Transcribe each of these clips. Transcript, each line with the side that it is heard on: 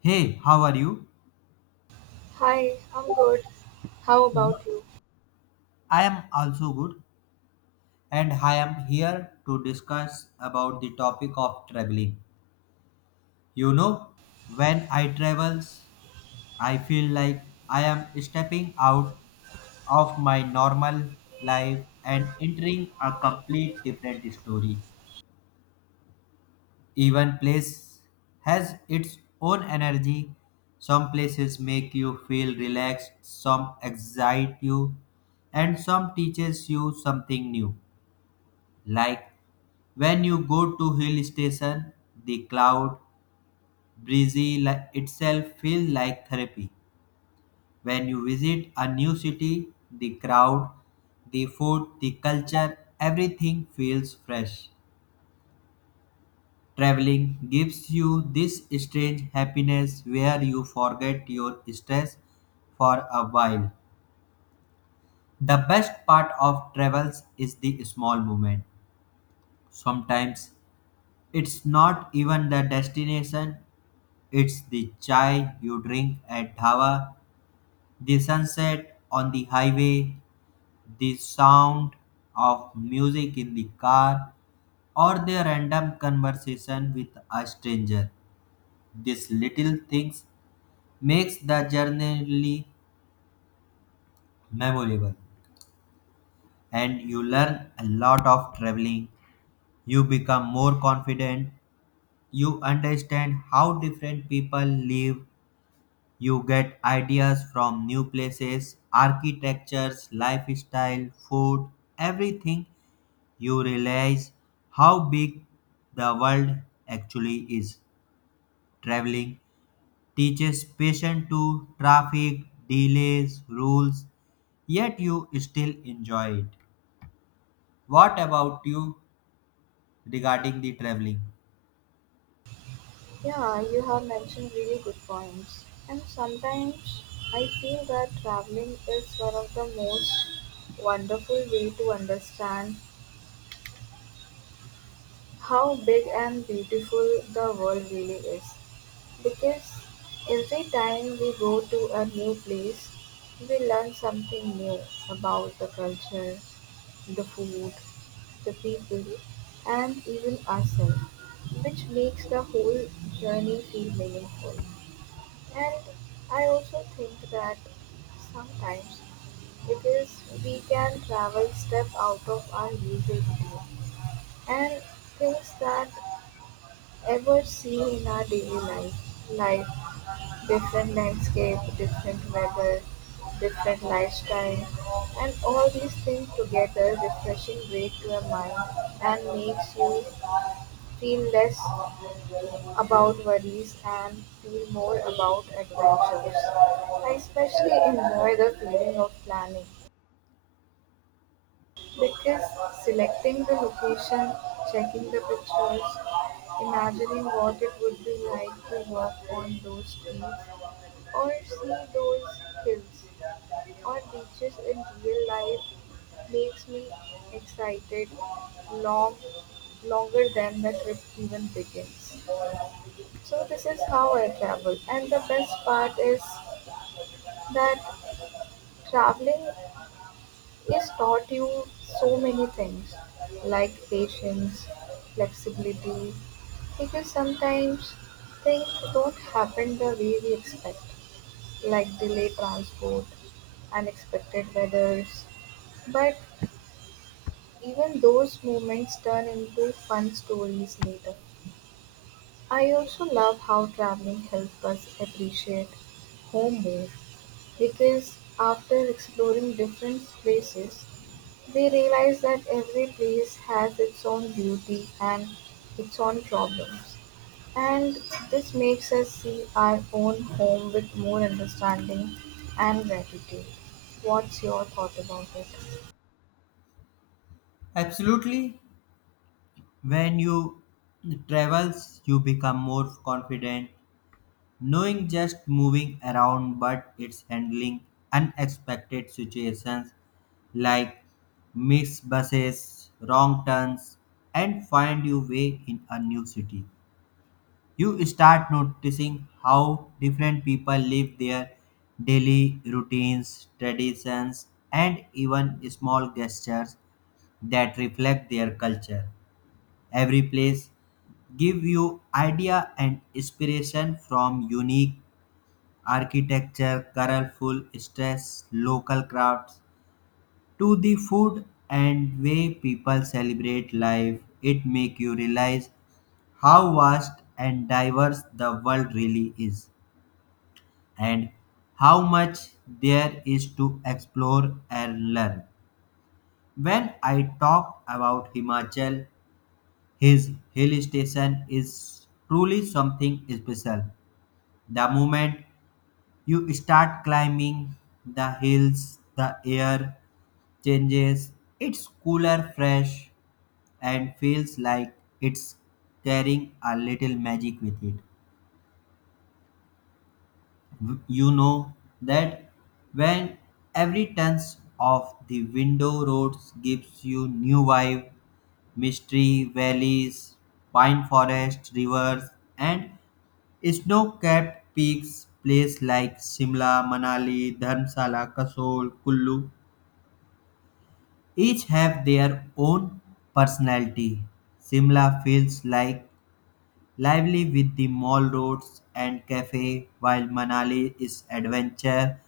left: Hey, how are you?
right: Hi, I'm good. How about you?
left: I am also good, and I am here to discuss about the topic of traveling. You know, when I travels, I feel like I am stepping out of my normal life and entering a complete different story. Even place has its own energy. Some places make you feel relaxed, some excite you, and some teaches you something new. Like when you go to hill station, the cloud breezy itself feels like therapy. When you visit a new city, the crowd, the food, the culture, everything feels fresh. Traveling gives you this strange happiness where you forget your stress for a while. The best part of travels is the small moment. Sometimes it's not even the destination, it's the chai you drink at Dhaba, the sunset on the highway, the sound of music in the car, or the random conversation with a stranger. These little things makes the journey really memorable, and you learn a lot of traveling. You become more confident. You understand how different people live. You get ideas from new places, architectures, lifestyle, food, everything. You realize how big the world actually is. Traveling teaches patience to traffic, delays, rules, yet you still enjoy it. What about you regarding the traveling?
right: Yeah, you have mentioned really good points. And sometimes I feel that traveling is one of the most wonderful way to understand how big and beautiful the world really is. Because every time we go to a new place, we learn something new about the culture, the food, the people, and even ourselves, which makes the whole journey feel meaningful. And I also think that sometimes, because we can travel step out of our usual routine and things that ever seen in our daily life, life different landscape, different weather, different lifestyle, and all these things together refreshing break to your mind and makes you feel less about worries and feel more about adventures. I especially enjoy the feeling of planning because selecting the location, checking the pictures, imagining what it would be like to walk on those streets or see those hills on beaches in real life makes me excited long longer than the trip even begins. So this is how I travel and the best part is that traveling is taught you so many things like patience, flexibility because sometimes things don't happen the way we expect like delayed transport, unexpected weathers but even those moments turn into fun stories later. I also love how traveling helped us appreciate home more because after exploring different places, we realize that every place has its own beauty and its own problems. And this makes us see our own home with more understanding and gratitude. What's your thought about it?
left: Absolutely. When you travels, you become more confident. Knowing just moving around but it's handling unexpected situations like missed buses, wrong turns, and find your way in a new city. You start noticing how different people live their daily routines, traditions, and even small gestures that reflect their culture. Every place give you idea and inspiration from unique architecture, colorful stress, local crafts, to the food and way people celebrate life. It make you realize how vast and diverse the world really is, and how much there is to explore and learn. When I talk about Himachal, his hill station is truly something special. The moment you start climbing the hills, the air changes, it's cooler, fresh, and feels like it's carrying a little magic with it. You know that when every turns of the window roads gives you new vibe, mystery, valleys, pine forest, rivers, and snow-capped peaks, place like Shimla, Manali, Dharamsala, Kasol, Kullu each have their own personality. Simla feels like lively with the mall roads and cafe, while Manali is adventure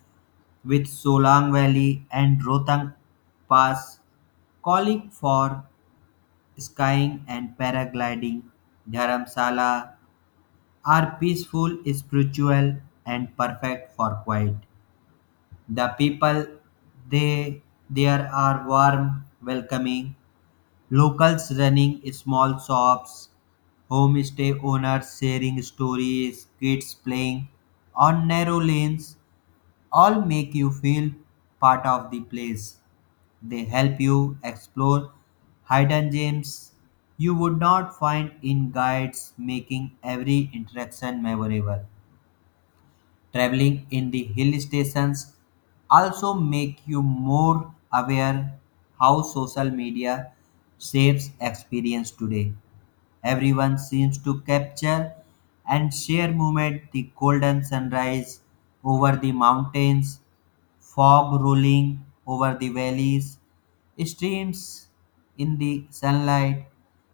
left: with Solang Valley and Rohtang Pass, calling for skying and paragliding. Dharamsala are peaceful, spiritual, and perfect for quiet. The people they there are warm, welcoming. Locals running small shops, homestay owners sharing stories, kids playing on narrow lanes all make you feel part of the place. They help you explore hidden gems you would not find in guides, making every interaction memorable. Traveling in the hill stations also make you more aware how social media shapes experience today. Everyone seems to capture and share moment the golden sunrise over the mountains, fog rolling over the valleys, streams in the sunlight.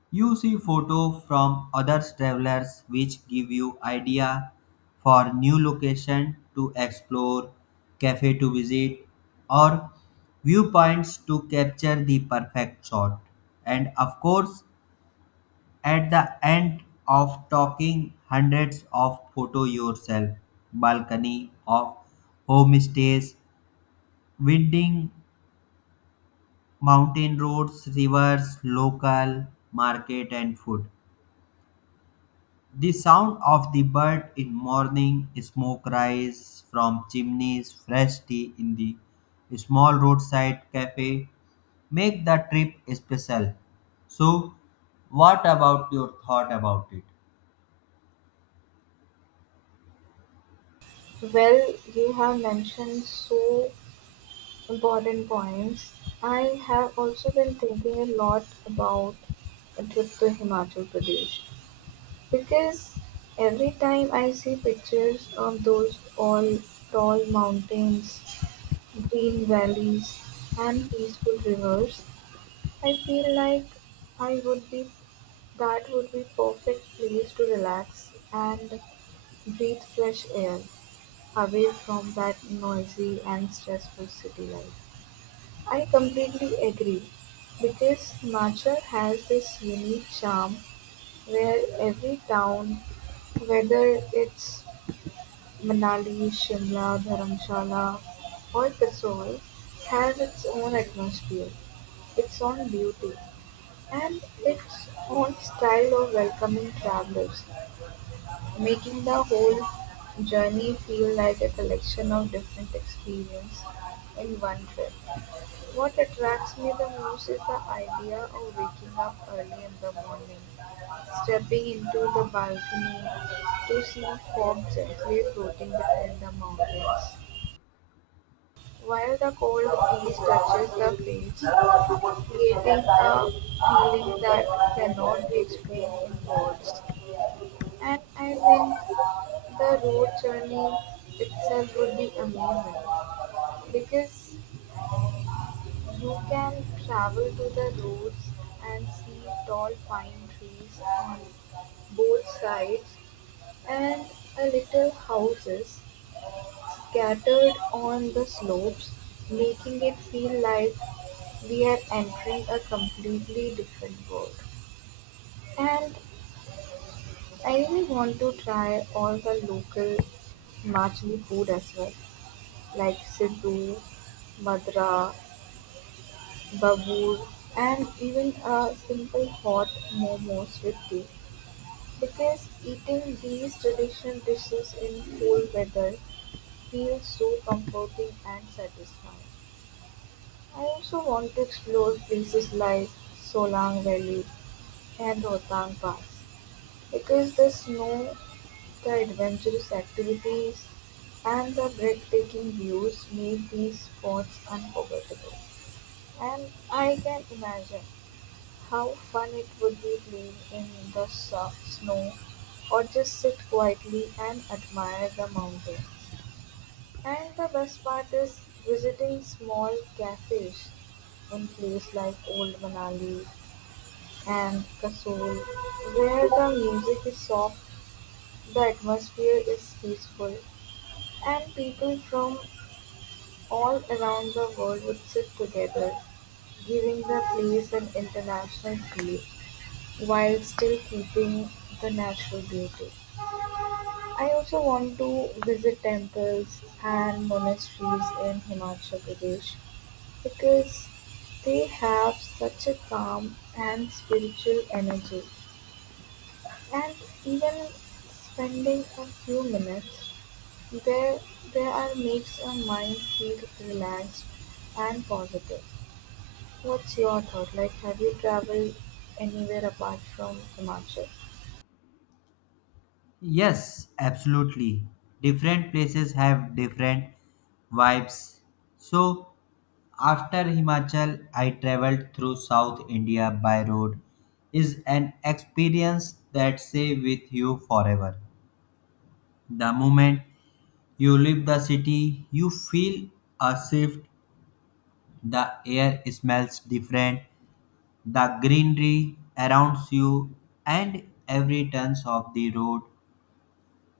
left: You see photo from other travelers which give you idea for new location to explore, cafe to visit, or viewpoints to capture the perfect shot. And of course, at the end of talking hundreds of photo yourself, balcony of homestays, winding mountain roads, rivers, local market, and food. The sound of the bird in morning, smoke rise from chimneys, fresh tea in the small roadside cafe make the trip special. So, what about your thought about it?
right: Well, you have mentioned so important points. I have also been thinking a lot about a trip to Himachal Pradesh because every time I see pictures of those all tall mountains, green valleys, and peaceful rivers, I feel like I would be that would be perfect place to relax and breathe fresh air away from that noisy and stressful city life. I completely agree, because Himachal has this unique charm where every town, whether it's Manali, Shimla, Dharamshala, or Kasol, has its own atmosphere, its own beauty, and its own style of welcoming travelers, making the whole journey feel like a collection of different experiences in one trip. What attracts me the most is the idea of waking up early in the morning, stepping into the balcony to see fog gently floating between the mountains, while the cold breeze touches the face, creating a feeling that cannot be explained in words. And I think the road journey itself would be amazing because you can travel to the roads and see tall pine trees on both sides and a little houses scattered on the slopes, making it feel like we are entering a completely different world. And I really want to try all the local Himachali food as well, like Siddu, Madra, Babur, and even a simple hot momos with tea. Because eating these traditional dishes in cool weather feels so comforting and satisfying. I also want to explore places like Solang Valley and Rohtang Pass because the snow, the adventurous activities, and the breathtaking views make these spots unforgettable. And I can imagine how fun it would be playing in the snow or just sit quietly and admire the mountains. And the best part is visiting small cafes in places like Old Manali and Kasol, where the music is soft, the atmosphere is peaceful, and people from all around the world would sit together, giving the place an international feel, while still keeping the natural beauty. I also want to visit temples and monasteries in Himachal Pradesh because they have such a calm and spiritual energy. And even spending a few minutes there, there are makes a mind feel relaxed and positive. What's your thought? Like, have you traveled anywhere apart from Himachal?
left: Yes, absolutely. Different places have different vibes. So, after Himachal, I traveled through South India by road. Is an experience that stay with you forever. The moment you leave the city, you feel a shift. The air smells different. The greenery around you and every turn of the road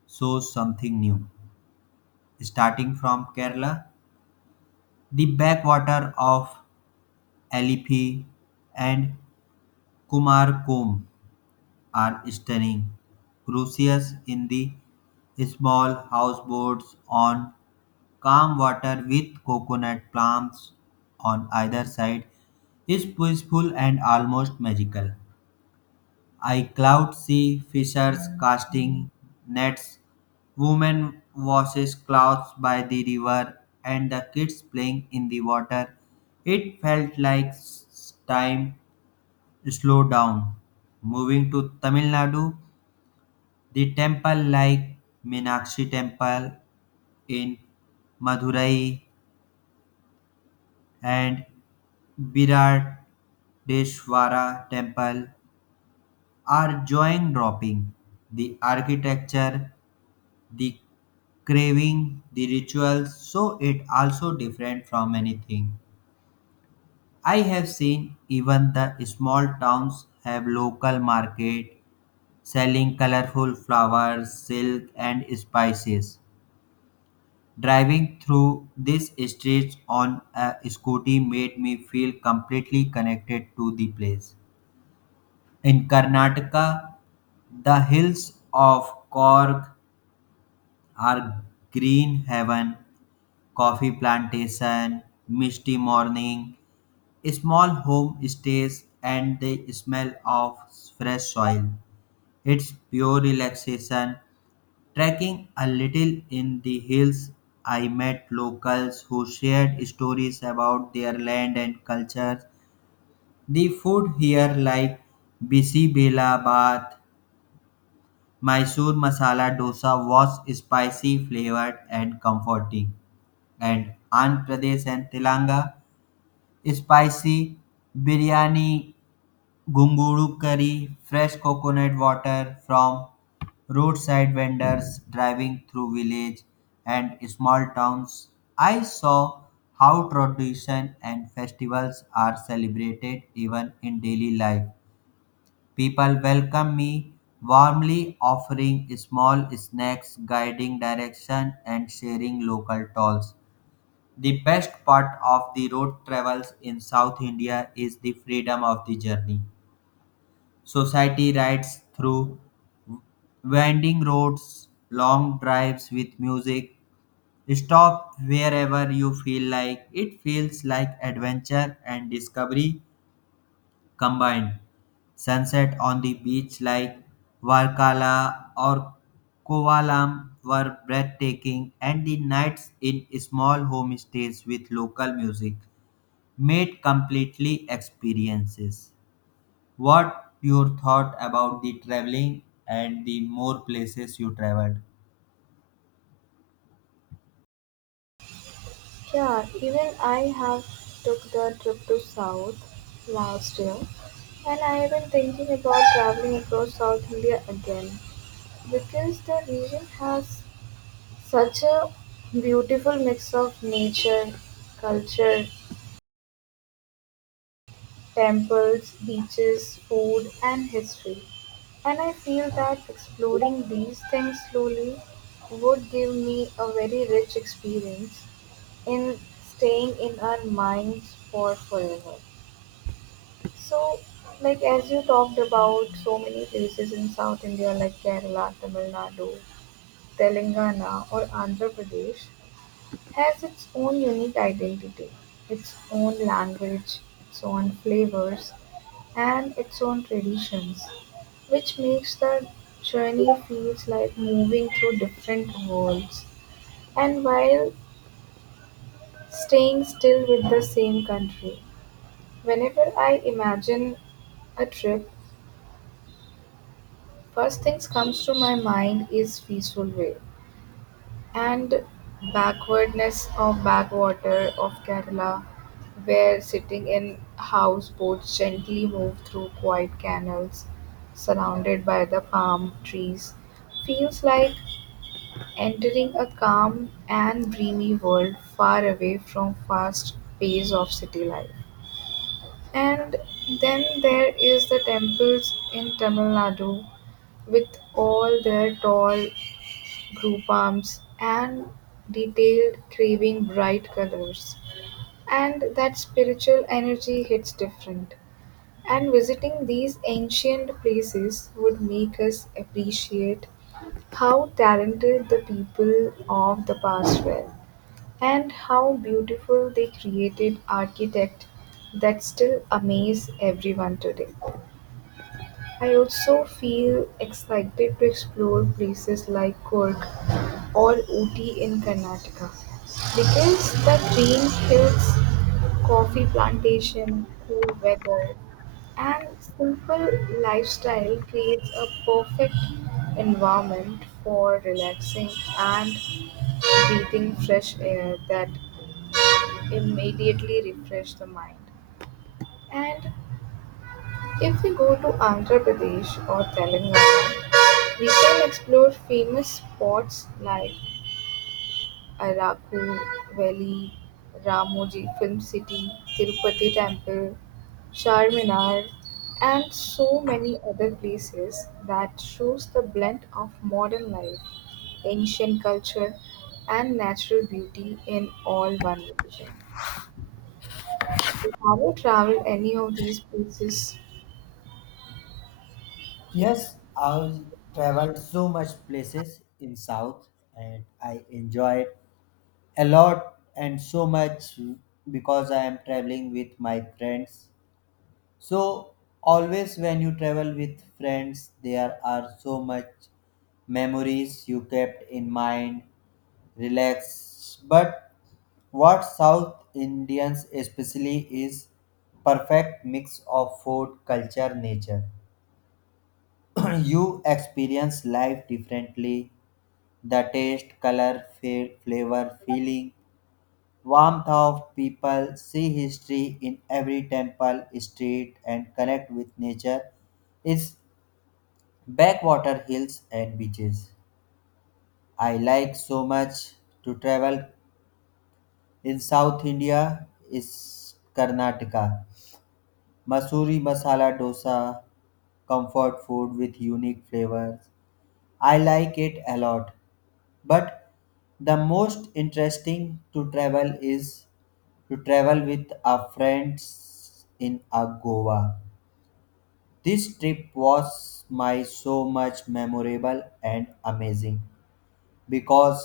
left: shows something new. Starting from Kerala, the backwater of Alipi and Kumarkom are stunning, crucius in the small houseboats on calm water with coconut palms on either side is peaceful and almost magical. I cloud see fishers casting nets, women washes clothes by the river, and the kids playing in the water. It felt like time slowed down. Moving to Tamil Nadu, the temple like Meenakshi Temple in Madurai and Biradeshwara Temple are jaw dropping. The architecture, the craving, the rituals, so it also different from anything I have seen. Even the small towns have local market selling colorful flowers, silk, and spices. Driving through these streets on a scooty made me feel completely connected to the place. In Karnataka, the hills of Cork are green heaven, coffee plantation, misty morning, small home stays, and the smell of fresh soil. It's pure relaxation. Trekking a little in the hills, I met locals who shared stories about their land and culture. The food here, like Bisi Bela Bath, Mysore Masala Dosa, was spicy, flavored, and comforting. And Andhra Pradesh and Telangana spicy biryani, gunguru curry, fresh coconut water from roadside vendors driving through village and small towns. I saw how tradition and festivals are celebrated even in daily life. People welcome me warmly, offering small snacks, guiding direction, and sharing local tolls. The best part of the road travels in South India is the freedom of the journey. Society rides through winding roads, long drives with music. Stop wherever you feel like. It feels like adventure and discovery combined. Sunset on the beach like Varkala or Kovalam were breathtaking, and the nights in small homestays with local music made completely experiences. What your thought about the traveling and the more places you traveled?
right: Sure, even I have took the trip to South last year and I have been thinking about traveling across South India again because the region has such a beautiful mix of nature, culture, temples, beaches, food and history. And I feel that exploring these things slowly would give me a very rich experience in staying in our minds for forever. So, like as you talked about so many places in South India like Kerala, Tamil Nadu, Telangana or Andhra Pradesh has its own unique identity, its own language, its own flavors and its own traditions, which makes the journey feels like moving through different worlds and while staying still with the same country. Whenever I imagine a trip, first things comes to my mind is peaceful way and backwardness of backwater of Kerala, where sitting in houseboats gently move through quiet canals surrounded by the palm trees feels like entering a calm and dreamy world far away from fast pace of city life. And then there is the temples in Tamil Nadu with all their tall group arms and detailed carving bright colors. And that spiritual energy hits different. And visiting these ancient places would make us appreciate how talented the people of the past were. And how beautiful they created architect that still amaze everyone today. I also feel excited to explore places like Cork or Ooty in Karnataka because the green hills, coffee plantation, cool weather, and simple lifestyle creates a perfect environment for relaxing and breathing fresh air that immediately refresh the mind. And if we go to Andhra Pradesh or Telangana, we can explore famous spots like Araku Valley, Ramoji Film City, Tirupati Temple, Charminar, and so many other places that shows the blend of modern life, ancient culture, and natural beauty in all one location. You haven't traveled any of these places.
left: Yes, I traveled so much places in South and I enjoyed a lot and so much because I am traveling with my friends. So always when you travel with friends there are so much memories you kept in mind relax. But what South Indians especially is perfect mix of food, culture, nature. You experience life differently. The taste, color, flavor, feeling, warmth of people, see history in every temple, street, and connect with nature is backwater hills and beaches. I like so much to travel in South India is Karnataka. Masuri masala dosa, comfort food with unique flavors. I like it a lot. But the most interesting to travel is to travel with a friends in a Goa. This trip was my so much memorable and amazing, because